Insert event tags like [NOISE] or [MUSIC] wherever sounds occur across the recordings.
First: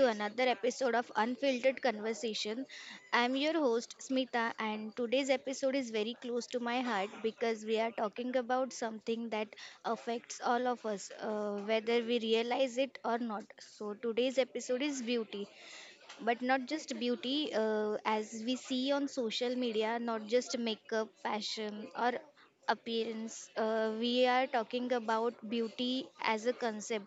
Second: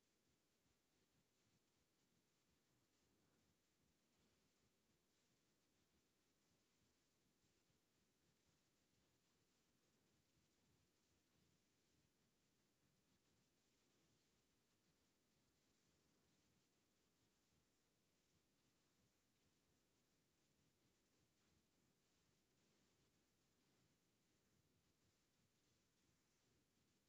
to another episode of Unfiltered Conversation. I'm your host, Smita, and today's episode is very close to my heart because we are talking about something that affects all of us, whether we realize it or not. So, today's episode is beauty, but not just beauty as we see on social media, not just makeup, fashion, or appearance. We are talking about beauty as a concept,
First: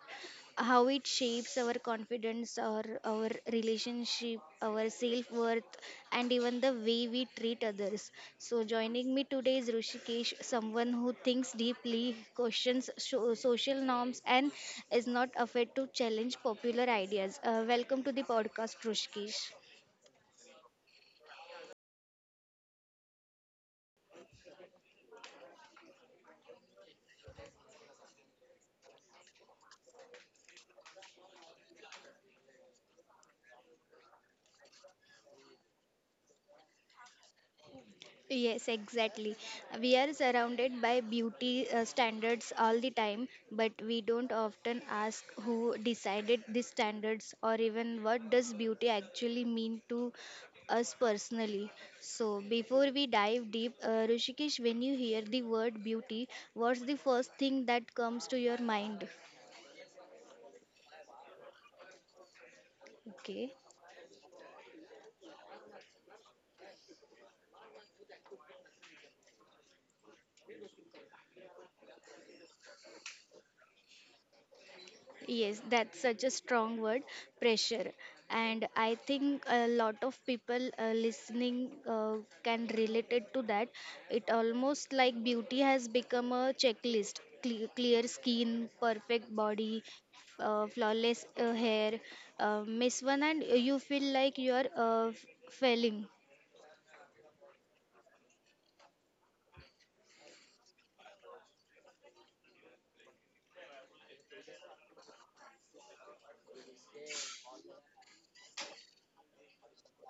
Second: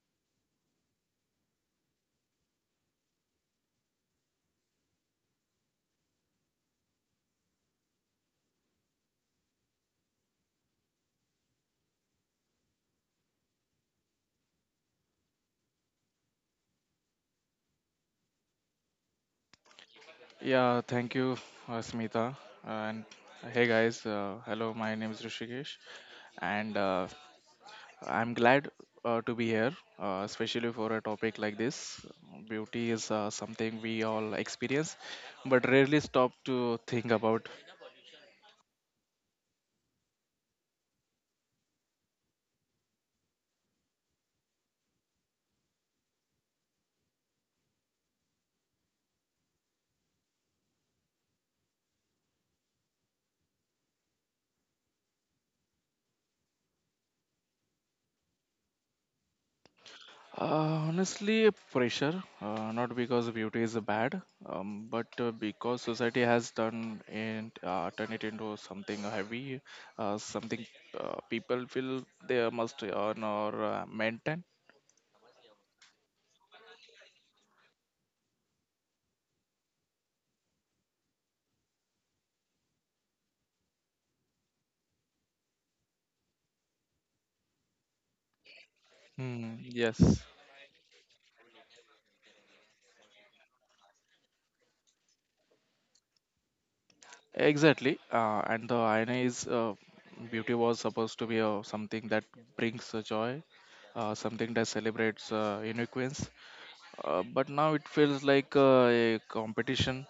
how it shapes our confidence, or our relationship, our self-worth, and even the way we treat others. So joining me today is Rushikesh, someone who thinks deeply, questions social norms, and is not afraid to challenge popular ideas. Welcome to the podcast, Rushikesh. Yeah, thank you, Smita. And hey, guys. Hello, my name is Rishikesh, and I'm glad to be here, especially for a topic like this. Beauty is something we all experience, but rarely stop to think about. Yes, exactly. We are surrounded by beauty standards all the time, but we don't often ask who decided these standards, or even what does beauty actually mean to us personally. So, before we dive deep, Rishikesh, when you hear the word beauty, what's the first thing that comes to your mind? Honestly, pressure, not because Okay. beauty is bad, but because society has done and turned it into something heavy, something people feel they must earn or maintain. Yes, that's such a strong word, pressure. And I think a lot of people listening can relate it to that. It almost like beauty has become a checklist. Clear skin, perfect Hmm, body, yes, flawless hair. Miss one and you feel like you are failing. exactly. And the irony is, beauty was supposed to be something that brings joy, something that celebrates uniqueness, but now it feels like a competition,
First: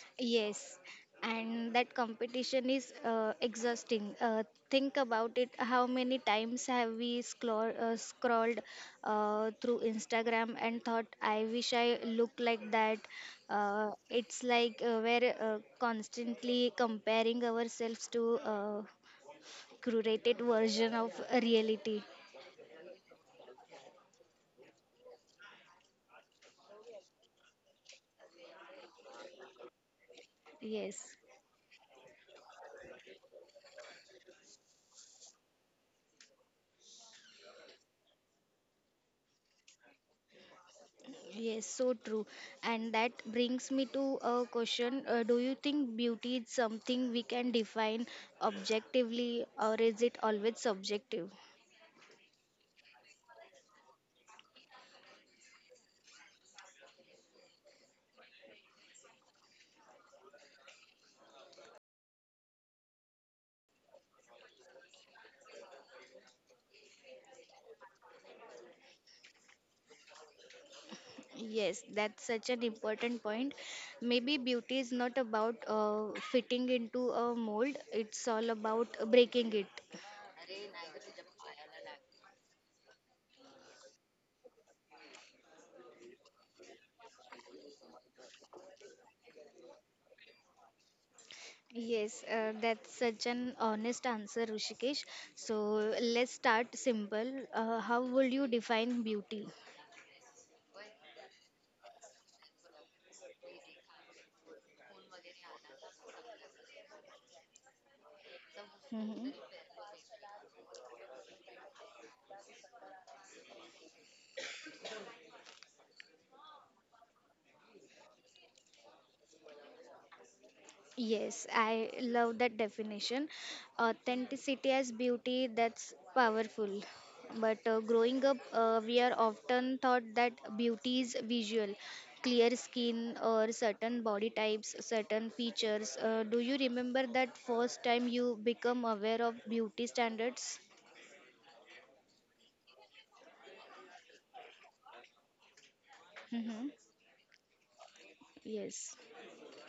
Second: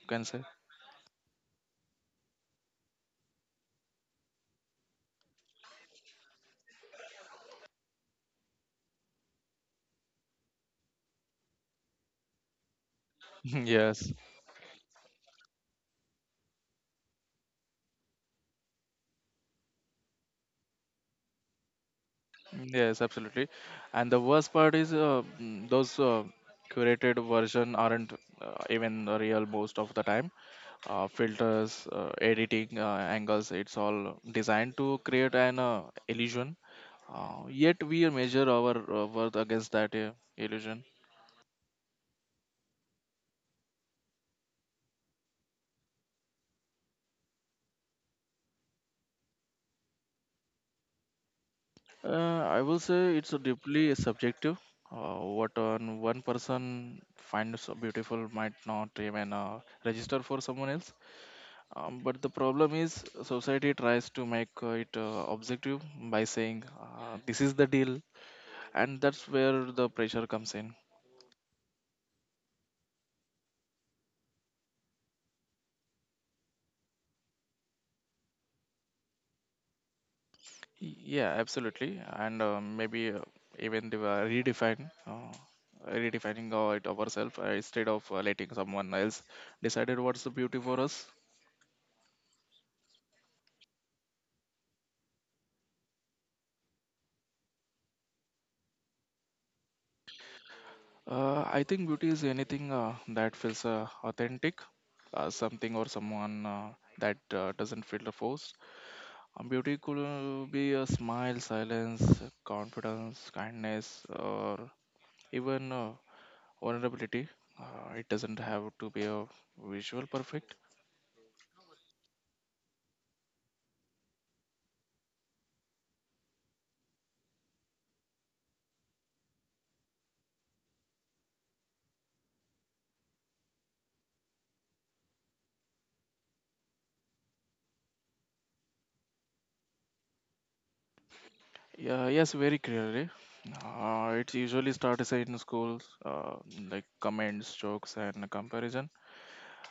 you can say. Yes, and that competition is exhausting. Think about it. How many times have we scrolled through Instagram and thought, I wish I look like that? [LAUGHS] Yes. It's like we're constantly comparing ourselves to a curated version of reality. Yes, absolutely. And the worst part is those curated version aren't even real most of the time. Uh, Yes. filters, editing angles, it's all designed to create an illusion. Yet we measure our worth against that illusion. Yes, so true. And that brings me to a question. Do you think beauty is something we can define objectively, or is it always subjective? I will say it's a deeply subjective. What on one person finds so beautiful might not even register for someone else. But the problem is society tries to make it objective by saying this is the deal, and that's where the pressure comes in. Yes, that's such an important point. Maybe beauty is not about fitting into a mold, it's all about breaking it. Yeah, absolutely, and maybe even the, redefine. Redefining our- it ourselves, instead of letting someone else decided what's the beauty for us. Yes, that's such an honest answer, Rishikesh. So let's start simple. How would you define beauty? I think beauty is anything that feels authentic, something or someone that doesn't feel forced. Mhm. Beauty could be a smile, silence, confidence, kindness, or even vulnerability. It doesn't have to be a visual perfect. Yes, I love that definition. Authenticity as beauty, that's powerful. But growing up, we are often taught that beauty is visual, clear skin or certain body types, certain features. Do you remember that first time you become aware of beauty standards? Yeah, yes, very clearly. It usually starts in schools, Hmm. like comments, jokes, and comparison. Yes,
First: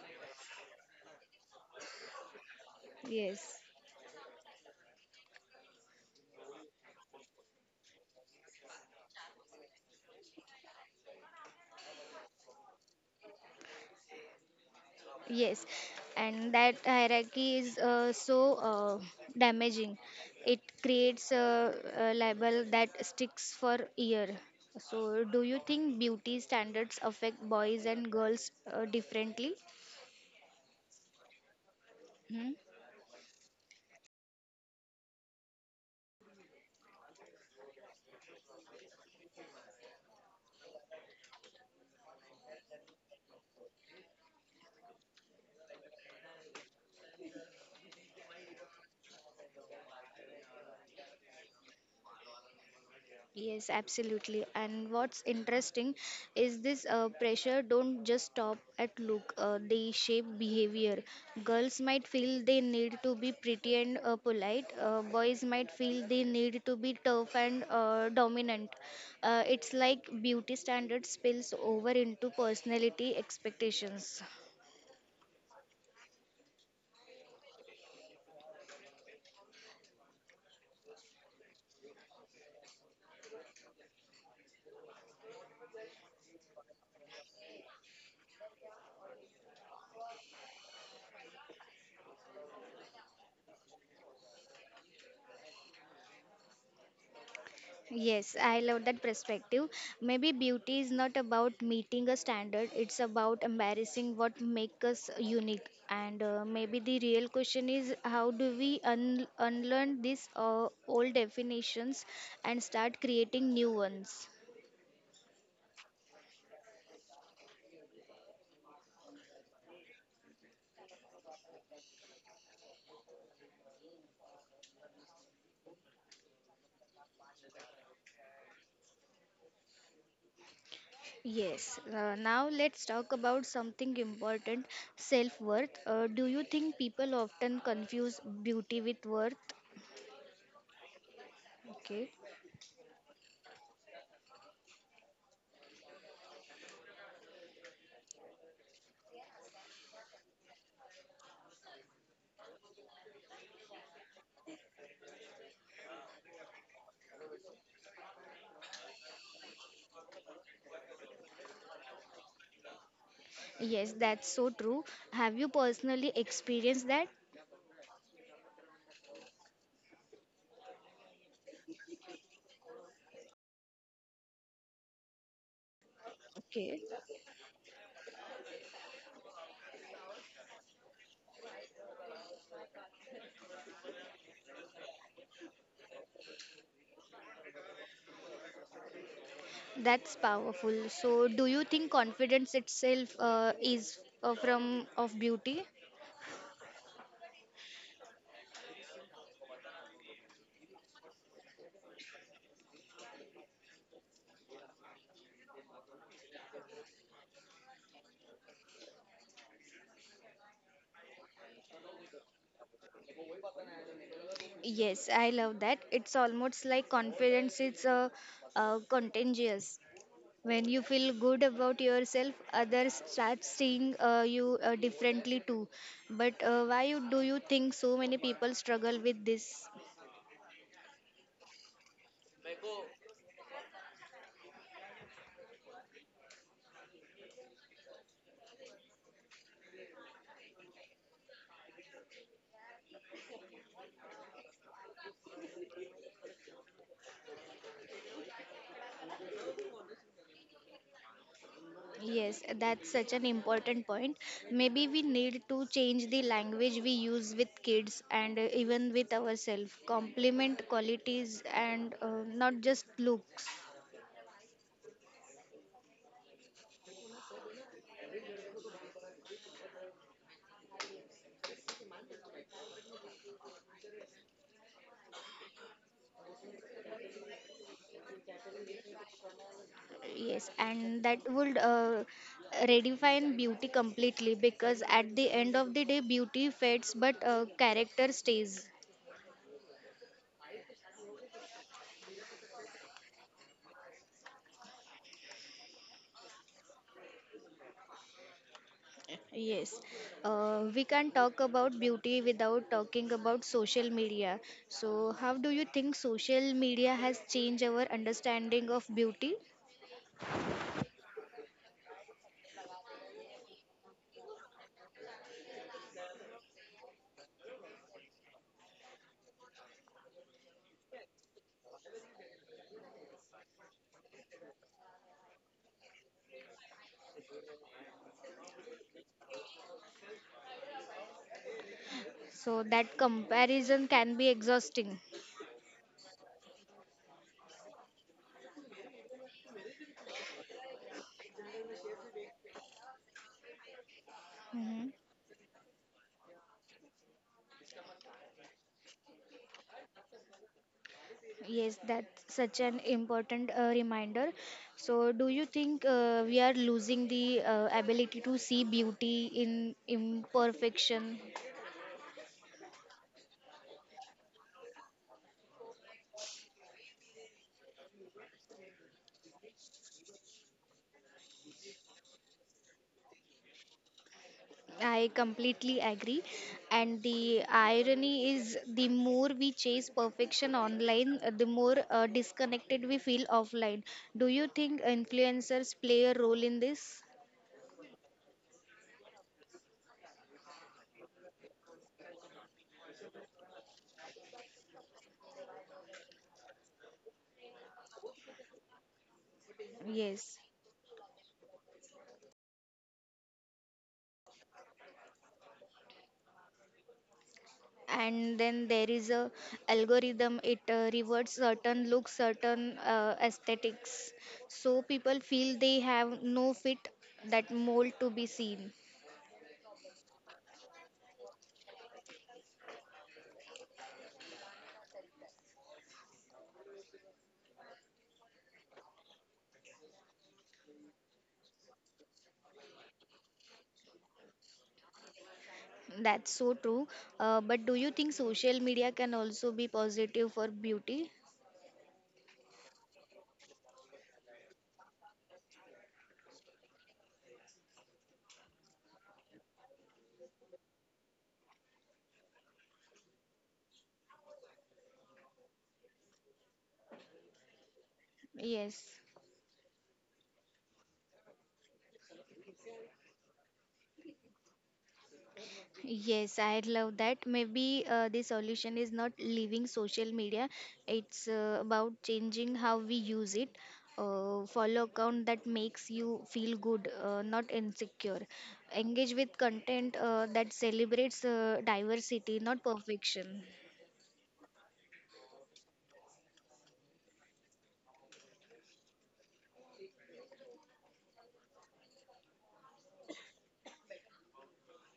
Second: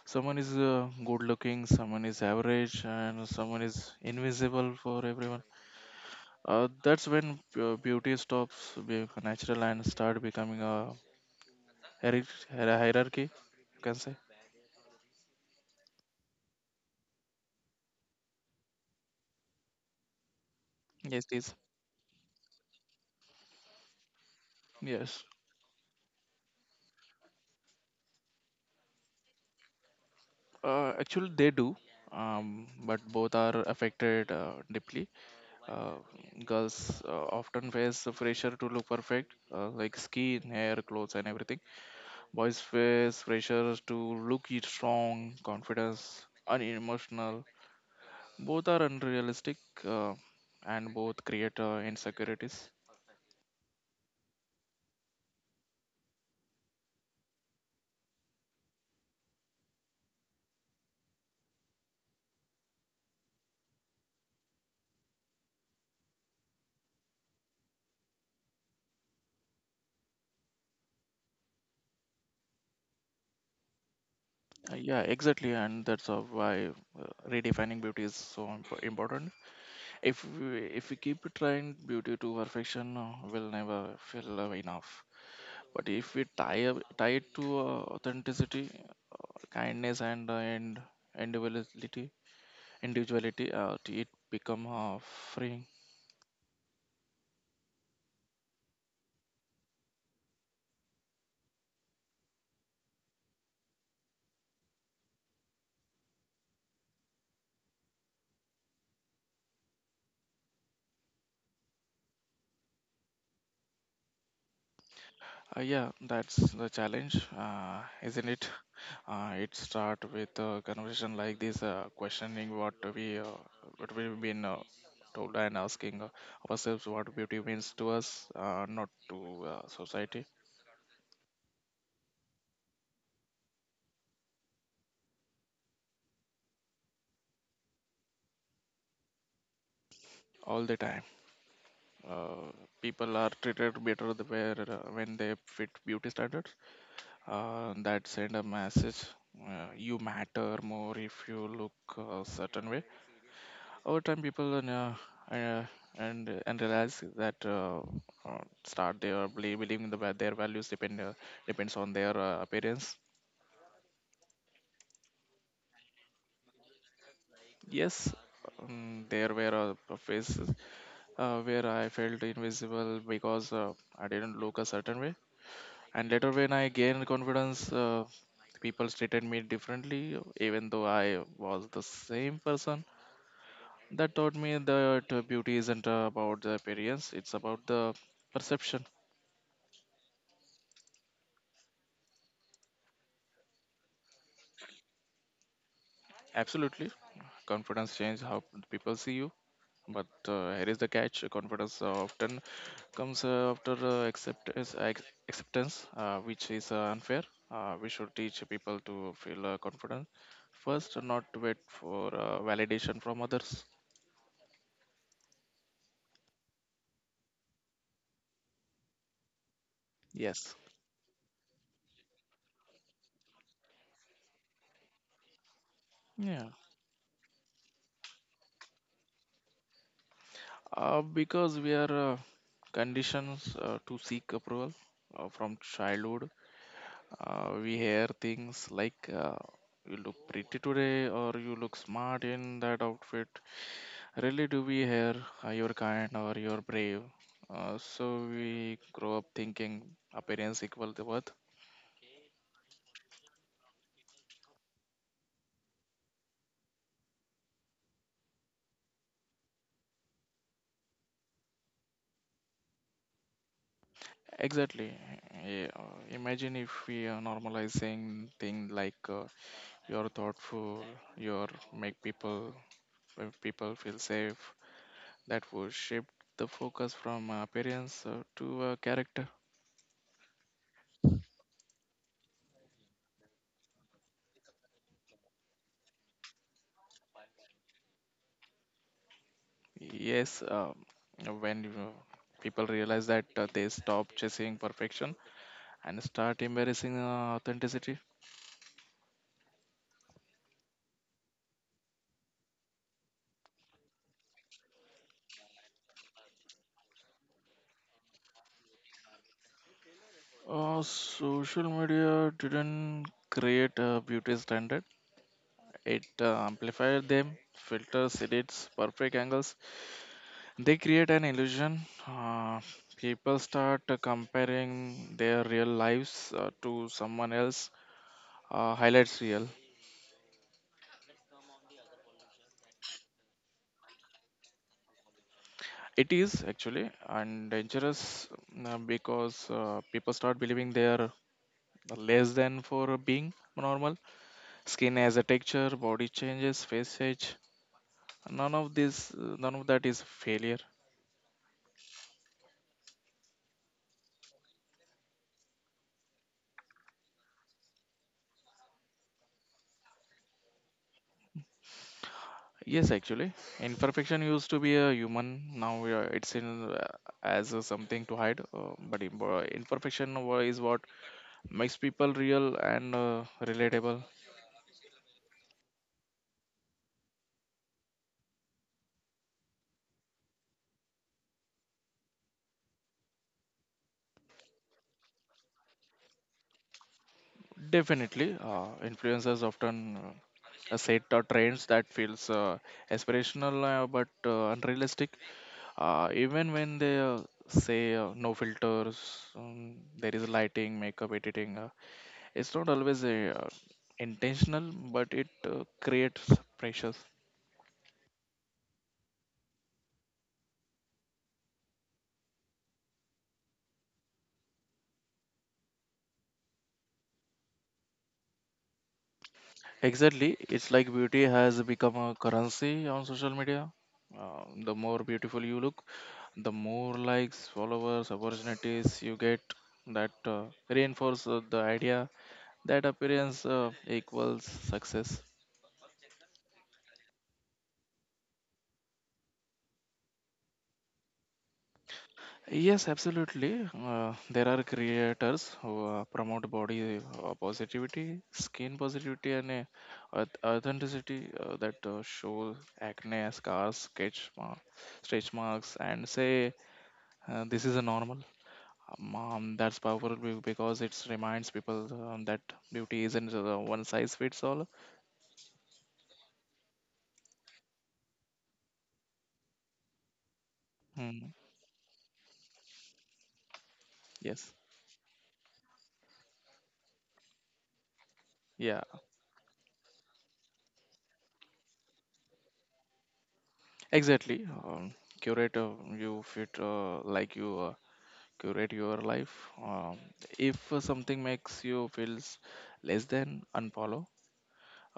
Someone is good looking, someone is average, and yes. someone is invisible for everyone. That's when beauty stops being natural and start becoming a, hierarchy. You can say. Yes, and that hierarchy is so damaging. It Yes, creates please. A label that sticks for year. So, Yes, do you think beauty standards affect boys and girls differently? Actually they do, Hmm? But both are affected deeply. Uh, girls often face the pressure to look perfect, like skin, hair, clothes, and everything. Boys face pressures to look it strong, confidence, and emotional. Both are unrealistic uh, and both create insecurities. Yes, absolutely. And what's interesting is this pressure don't just stop at look. They shape behavior. Girls might feel they need to be pretty and polite. Boys might feel they need to be tough and dominant. It's like beauty standards spills over into personality expectations. Yeah, exactly, and that's why redefining beauty is so important. If we keep trying beauty to perfection, we'll never feel enough. But if we tie it to authenticity, kindness, and individuality, individuality, it become freeing. Yes, I love that perspective. Maybe beauty is not about meeting a standard, it's about embarrassing what makes us unique. And maybe the real question is how do we unlearn these old definitions and start creating new ones? Yeah, that's the challenge, isn't it? It start with a conversation like this, questioning what we've been told, and asking ourselves what beauty means to us, not to society. Yes, now let's talk about something important, self worth. Do you think people often confuse beauty with worth? All the time, Okay. uh, people are treated better the where when they fit beauty standards. That send a message: you matter more if you look a certain way. Over time, people uh, and realize that uh, start they are believing their values depends on their appearance. Yes, that's so true. Have you personally experienced that? Yes. There were phases where I felt invisible because I didn't look a certain way. And later, when I Okay. gained confidence, people treated me differently, even though I was the same person. That taught me that beauty isn't about the appearance, it's about the perception. That's powerful. So, do you think confidence itself is from of beauty? Absolutely. Confidence changes how people see you, but here is the catch: confidence often comes after acceptance, acceptance, which is unfair. We should teach people to feel confident first, not wait for validation from others. Yes, I love that. It's almost like confidence is contagious. Yes. When you feel good about yourself, others start seeing you differently too. But Yeah. Do you think so many people struggle with this? Because we are conditioned to seek approval from childhood. We hear things like you look pretty today or you look smart in that outfit Really do we hear you're kind or you're brave. So we grow up thinking appearance equal the worth. Yes, that's such an important point. Maybe we need to change the language we use with kids and even with ourselves. Compliment qualities and not just looks. Exactly. Yeah. Imagine if we are normalizing things like you're thoughtful, you're make people people feel safe. That would shift the focus from appearance to character. Yes, and that would redefine beauty completely, because at the end of the day, beauty fades but character stays. Yes. When people realize that they stop chasing perfection and start embracing authenticity. Yes, we can't talk about beauty without talking about social media. So, how do you think social media has changed our understanding of beauty? Social media didn't create a beauty standard. It amplified them, filters, edits, perfect angles. They create an illusion. Uh, people start comparing their real lives to someone else. Highlights real. So, that comparison can be exhausting. It is actually and dangerous because people start believing they are less than for being normal. Mhm. Skin has a texture, body changes, face age. None of that is failure. Yes, that's such an important reminder. So, do you think we are losing the ability to see beauty in imperfection? Yes, actually, imperfection used to be a human. Now it's in as a something to hide. But imperfection is what makes people real and relatable. I completely agree. And the irony is the more we chase perfection online, the more disconnected we feel offline. Do you think influencers play a role in this? Definitely. Influencers often set trends that feels aspirational but unrealistic. Even when they say no filters, there is Yes. lighting, makeup, editing. It's not always intentional, but it creates pressures. And then there is a algorithm. It rewards certain looks, certain aesthetics. So people feel they have no fit that mold to be seen. Exactly. It's like beauty has become a currency on social media. Uh, the more beautiful you look, the more likes, followers, opportunities you get. That reinforce the idea that appearance equals success. That's so true. But do you think social media can also be positive for beauty? Yes, absolutely. There are creators who promote body positivity, skin positivity, and authenticity that show acne, scars, stretch marks, and say this is a normal. Yes. That's powerful because it reminds people that beauty isn't one size fits all. Yes, I love that. Maybe the solution is not leaving social media. It's Hmm. About changing how we use it. Yes, Follow account that makes you feel good, not insecure. yeah, Engage with content that celebrates diversity, not perfection. exactly. Curate you fit like you curate your life. Um, if something makes you feels less than, unfollow.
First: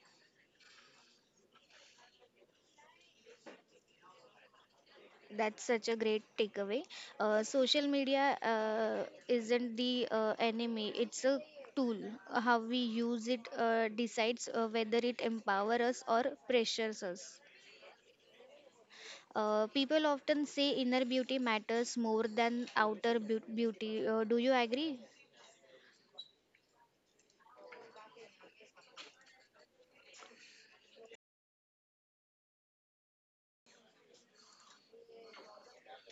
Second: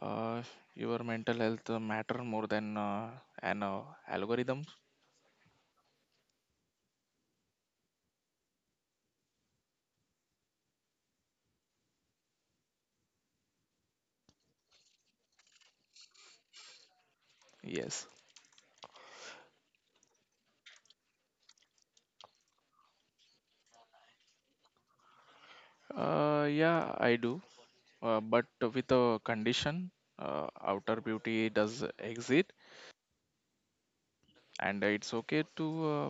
Uh, your mental health matter more than an algorithm. That's such a great takeaway. Social media isn't the enemy, it's a tool. How we use it decides whether it empowers us or pressures us. Yes. People often say inner beauty matters more than outer beauty. Do you agree? Yeah, I do. But with a condition, outer beauty does exist, and it's okay to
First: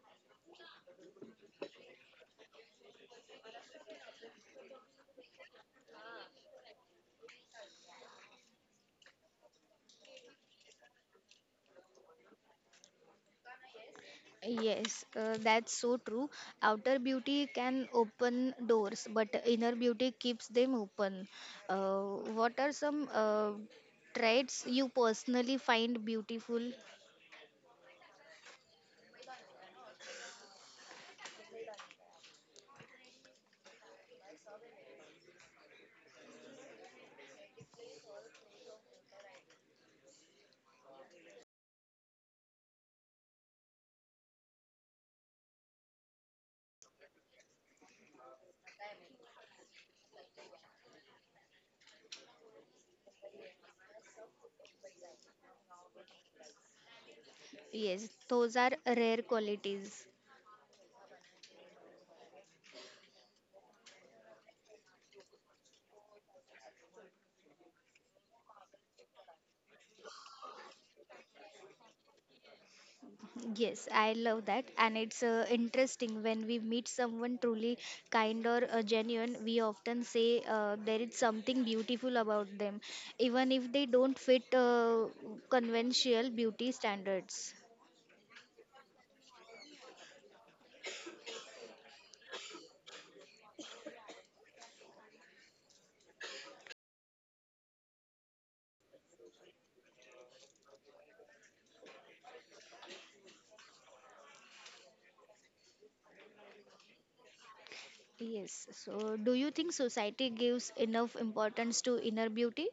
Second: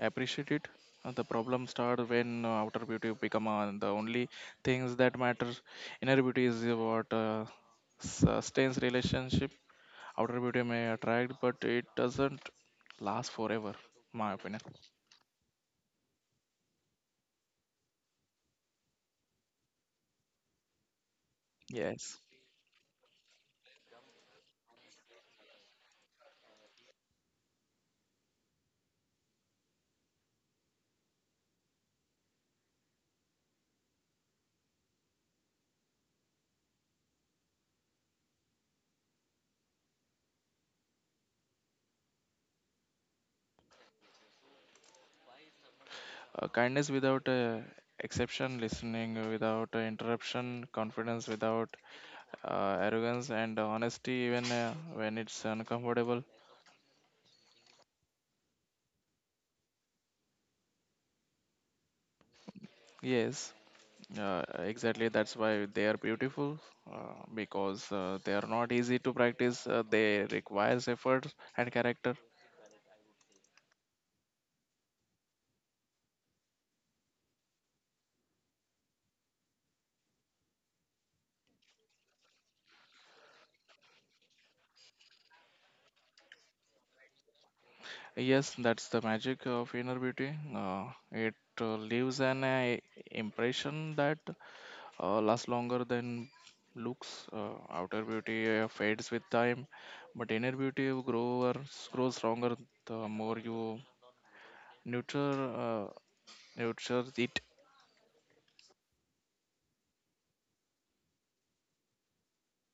appreciate it. The problem starts when outer beauty become the only things that matter. Inner beauty is what sustains relationship. Outer beauty may attract, but it doesn't last forever, my opinion. Yes, that's so true. Outer beauty can open doors, but inner beauty keeps them open. Yes. Uh, what are some traits you personally find beautiful? Kindness without exception, listening without interruption, confidence without arrogance, and honesty even when it's uncomfortable. Yes, those are rare qualities. Yes, exactly. That's why they are beautiful because they are not easy to practice. They requires effort and character. Yes, I love that, and it's interesting when we meet someone truly kind or genuine. We often say there is something beautiful about them, even if they don't fit conventional beauty standards. Yes, that's the magic of inner beauty. It leaves an impression that lasts longer than looks. Outer beauty fades with time, but inner beauty grows stronger the more you nurture uh, nurture it. Yes. So, do you think society gives enough importance to inner beauty?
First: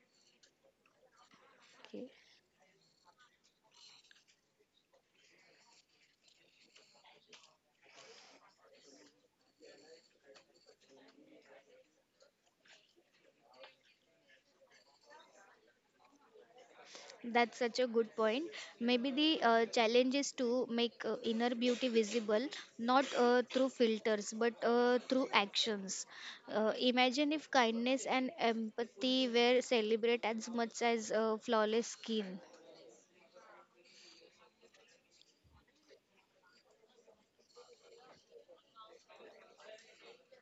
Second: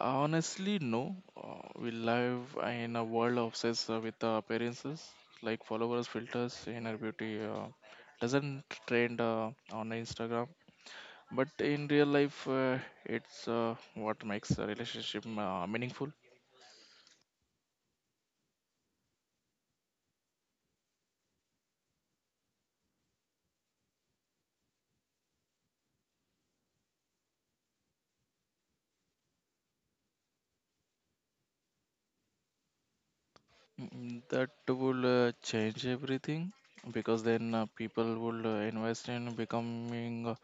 Honestly, no. We Okay. live in a world obsessed with appearances, like followers, filters, inner beauty. Doesn't trend on Instagram but in real life it's what makes a relationship meaningful. That's such a good point. Maybe the challenge is to make inner beauty visible, not through filters, but through actions. Imagine if kindness and empathy were celebrated as much as flawless skin. That will change everything because then people will invest in becoming a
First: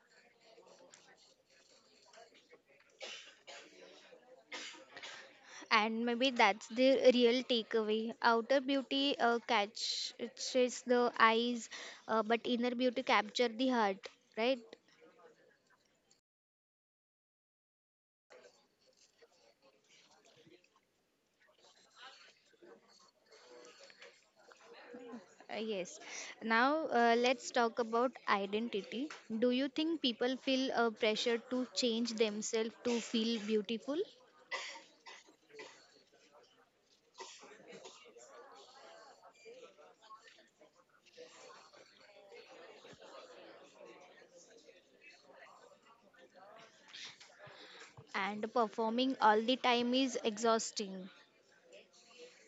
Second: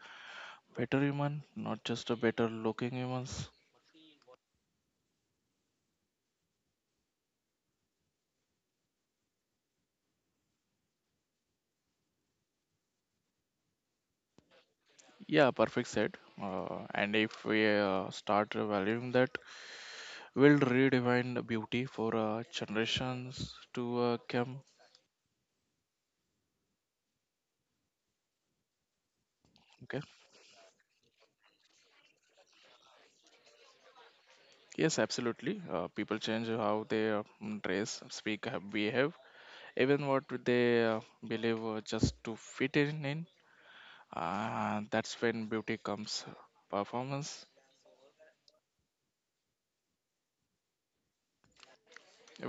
better human, not just a better looking humans. And maybe that's the real takeaway. Outer beauty catches the eyes, but inner beauty capture the heart, right? Yeah, perfect said, and if we start valuing that, we'll redefine the beauty for generations to come. Yes. Now let's talk about identity. Do you Okay. think people feel pressure to change themselves to feel beautiful? Yes, absolutely. People change how they dress, speak, behave, even what they believe, just to fit in. That's when beauty comes performance. And performing all the time is exhausting.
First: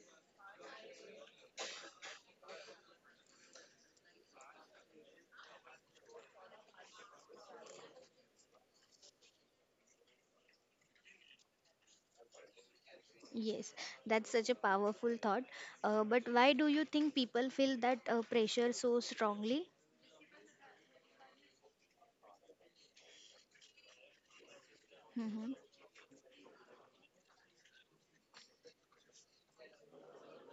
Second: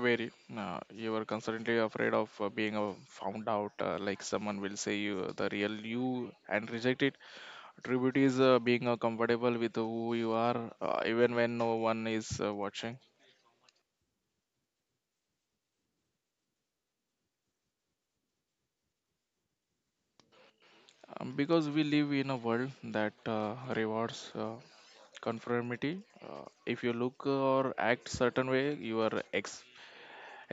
Very. You are constantly afraid of being found out, like someone will say you the real you and reject it. Tribute is being comfortable with who you are, even when no one is watching. Yes, that's such a powerful thought. But why do you think people feel that pressure so strongly? Because we live in a world that uh, rewards Hmm. conformity. Uh, if you look or act certain way, you are ex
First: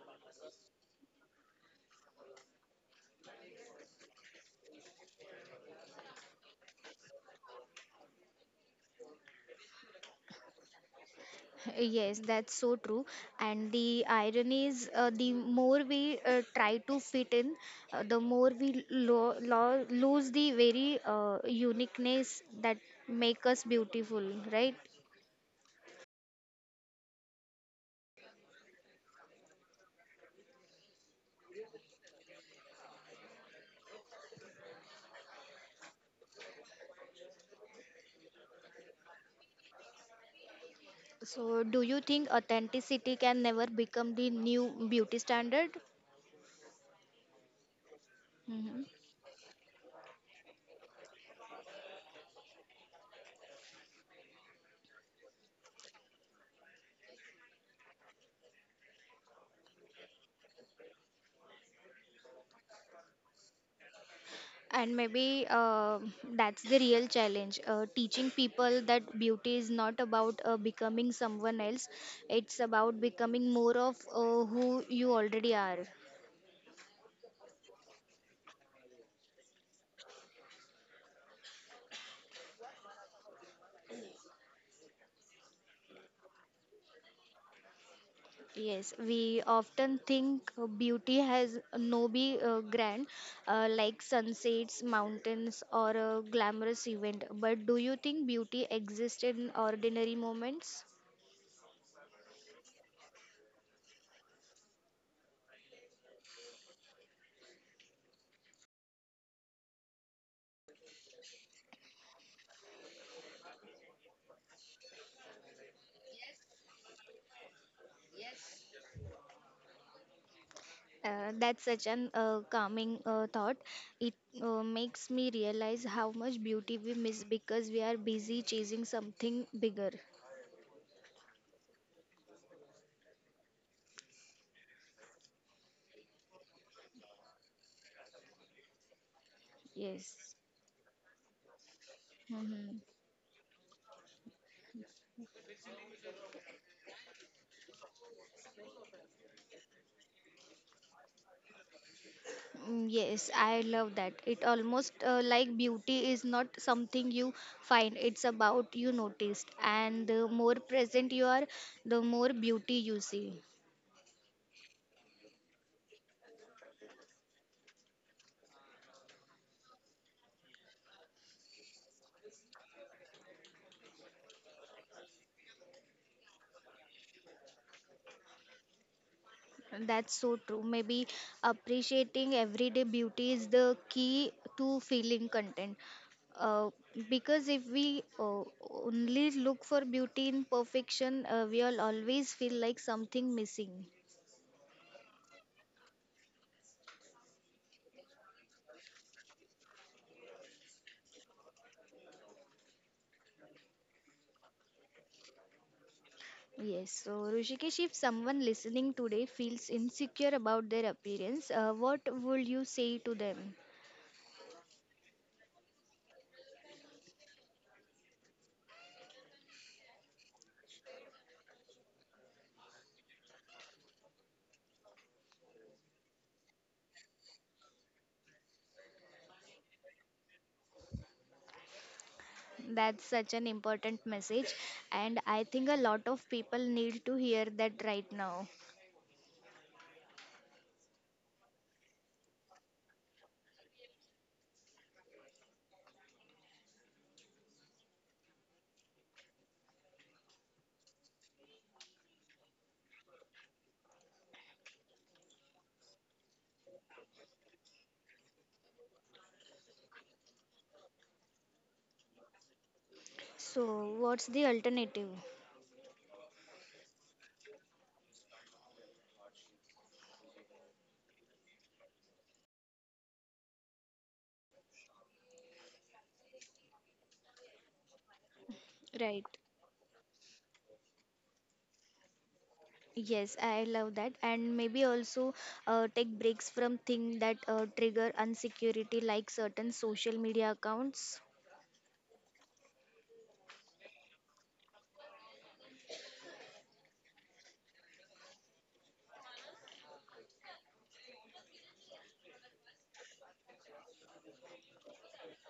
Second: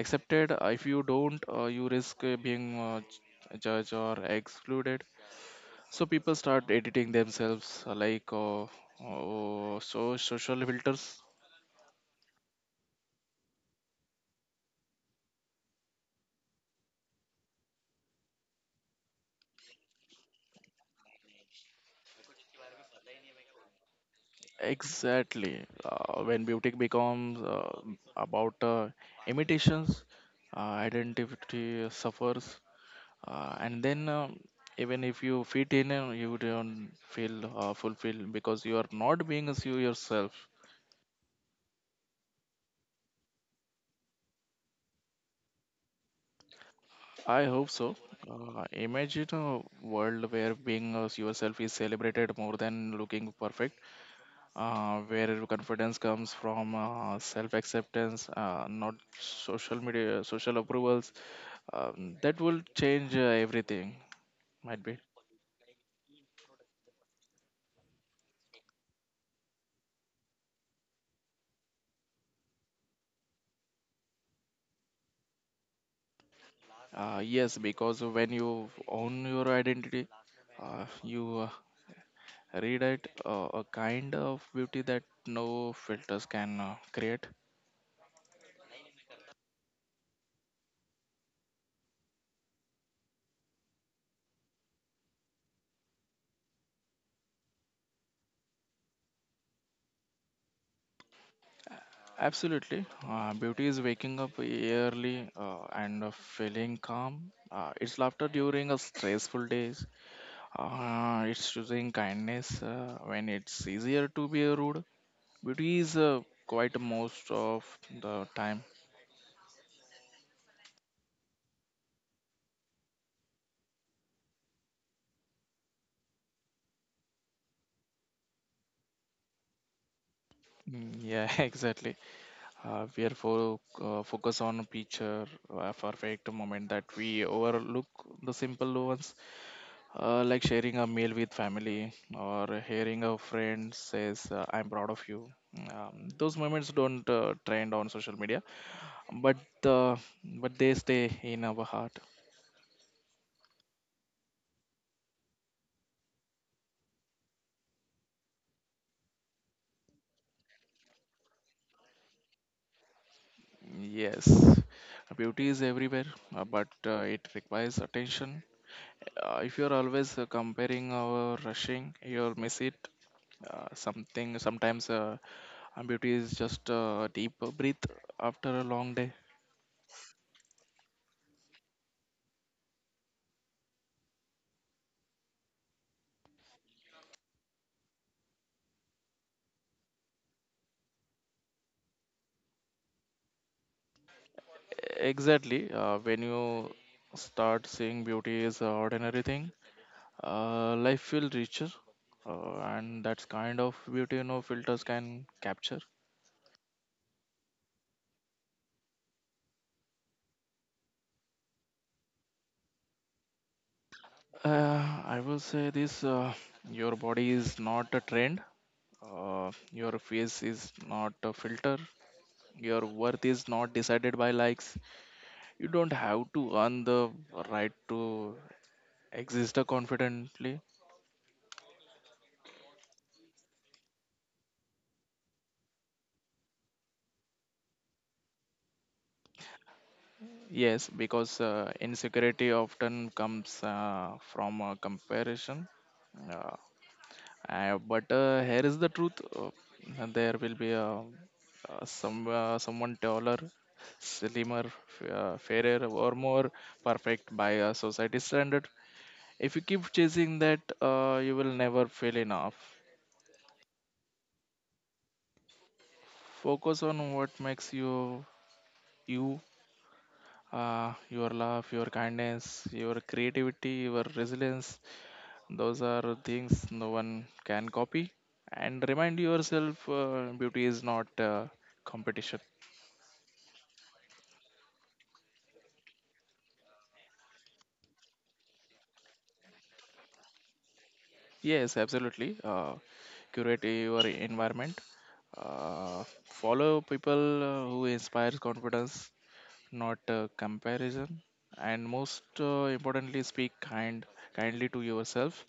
accepted. If you don't, you risk being judged or excluded. So people start editing themselves, like oh, so social filters. Yes, that's so true. And the irony is, the more we try to fit in, the more we lose the very uniqueness that make us beautiful, right? Exactly. When beauty becomes about imitations, uh, identity suffers, and then even if you fit in, you don't feel fulfilled because you are not being as you yourself. So, do you think authenticity can never become the new beauty standard? I hope so. Uh, Hmm. imagine a world where being us yourself is celebrated more than looking perfect, where confidence comes from self-acceptance, not social media, social approvals. That will change everything. Might And be. maybe that's the real challenge, teaching people that beauty is not about becoming someone else, it's about becoming more of who you already are. Yes, because when you own your identity, you read it a kind of beauty that no filters can create. Yes, we often think beauty has no be grand, like sunsets, mountains, or a glamorous event, but do you think beauty exists in ordinary moments? Absolutely. Beauty is waking up early and feeling calm. It's laughter during a stressful days. It's choosing kindness when it's easier to be rude. Beauty is quite most of the time. That's such an calming thought. It makes me realize how much beauty we miss because we are busy chasing something bigger. Yeah, [LAUGHS] exactly. We are for focus on picture, perfect moment that we overlook the simple ones. Uh, Yes. like sharing a meal with family or Mhm. hearing a friend says, I'm proud of you. Those moments don't trend on social media, but uh, but they stay in our heart. Mm, yes, I love that. It almost like beauty is not something you find, it's about you noticed. And the more present you are, the more beauty you see. Yes, beauty is everywhere, but it requires attention. If you're always comparing or rushing, you'll miss it. Something Sometimes beauty is just a deep breath after a long day. That's so true. Maybe appreciating everyday beauty is the key to feeling content. Uh, because if we only look for beauty in perfection, we'll always feel like something missing. Exactly. When you start seeing beauty as an ordinary thing, life feels richer, and that's kind of beauty no filters can capture. Yes, so Rishikesh, if someone listening today feels insecure about their appearance, what would you say to them? I will say this: your body is not a trend. Your face is not a filter. Your worth is not decided by likes. You don't have to earn the right to exist confidently. That's such an important message, and I think a lot of people need to hear that right now. Yes, because insecurity often comes from comparison. Uh, but here is the truth: uh, there will be someone taller, slimmer, fairer, or more perfect by a society standard. If you keep chasing that, you will never feel enough. So, what's the alternative? Focus on what makes you you. Your love, your kindness, your creativity, your resilience. Those are things no one can copy. And remind Right. yourself beauty is not competition. Yes, I love that. And maybe also take breaks from things that trigger insecurity, like certain social media accounts. Yes, absolutely. Curate your environment. Follow people who inspires confidence, not comparison. And most importantly, speak kindly to yourself.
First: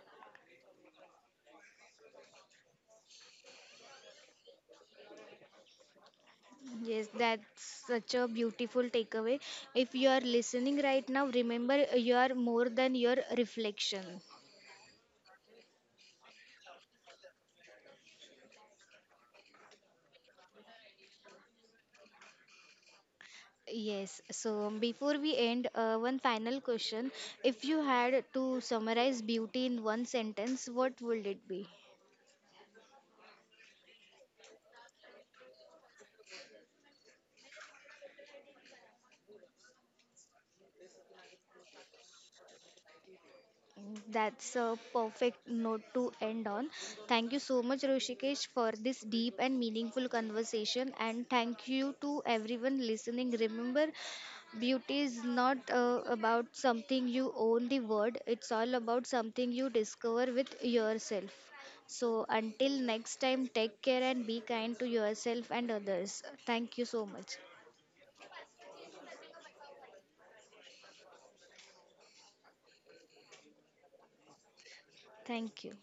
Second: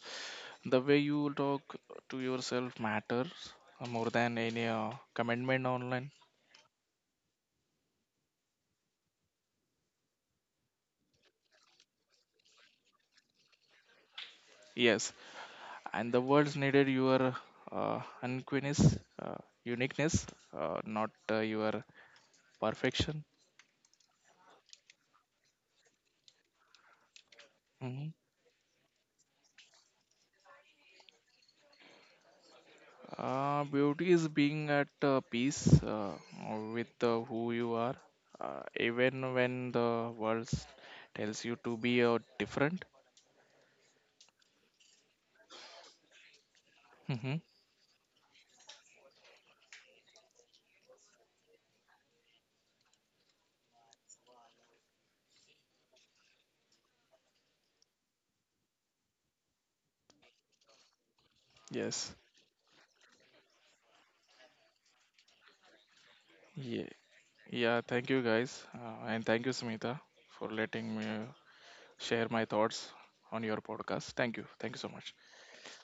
The way you talk to yourself matters more than any commitment online. Yes, that's such a beautiful takeaway. If you are listening right now, remember, you are more than your reflection. Yes, and the world's needed your uh, unquinness, uh, uniqueness, not your perfection. Yes, so before we end, one final question. If you Mhm. had to summarize beauty in one sentence, what would it be? Beauty is being at peace with who you are, even when the world tells you to be different. That's a perfect note to end on. Thank you Hmm. so much, Roshikesh, for this deep and meaningful conversation. And thank you to everyone listening. Remember, beauty is not about something you own the word, it's all about something you discover with yourself. Yes. So, until next time, take care and be kind to yourself and others. Thank you Yeah. so much. Yeah. Thank you, guys, and thank you, Smita, for letting me share my thoughts on your podcast. Thank you. Thank you so much. Thank you.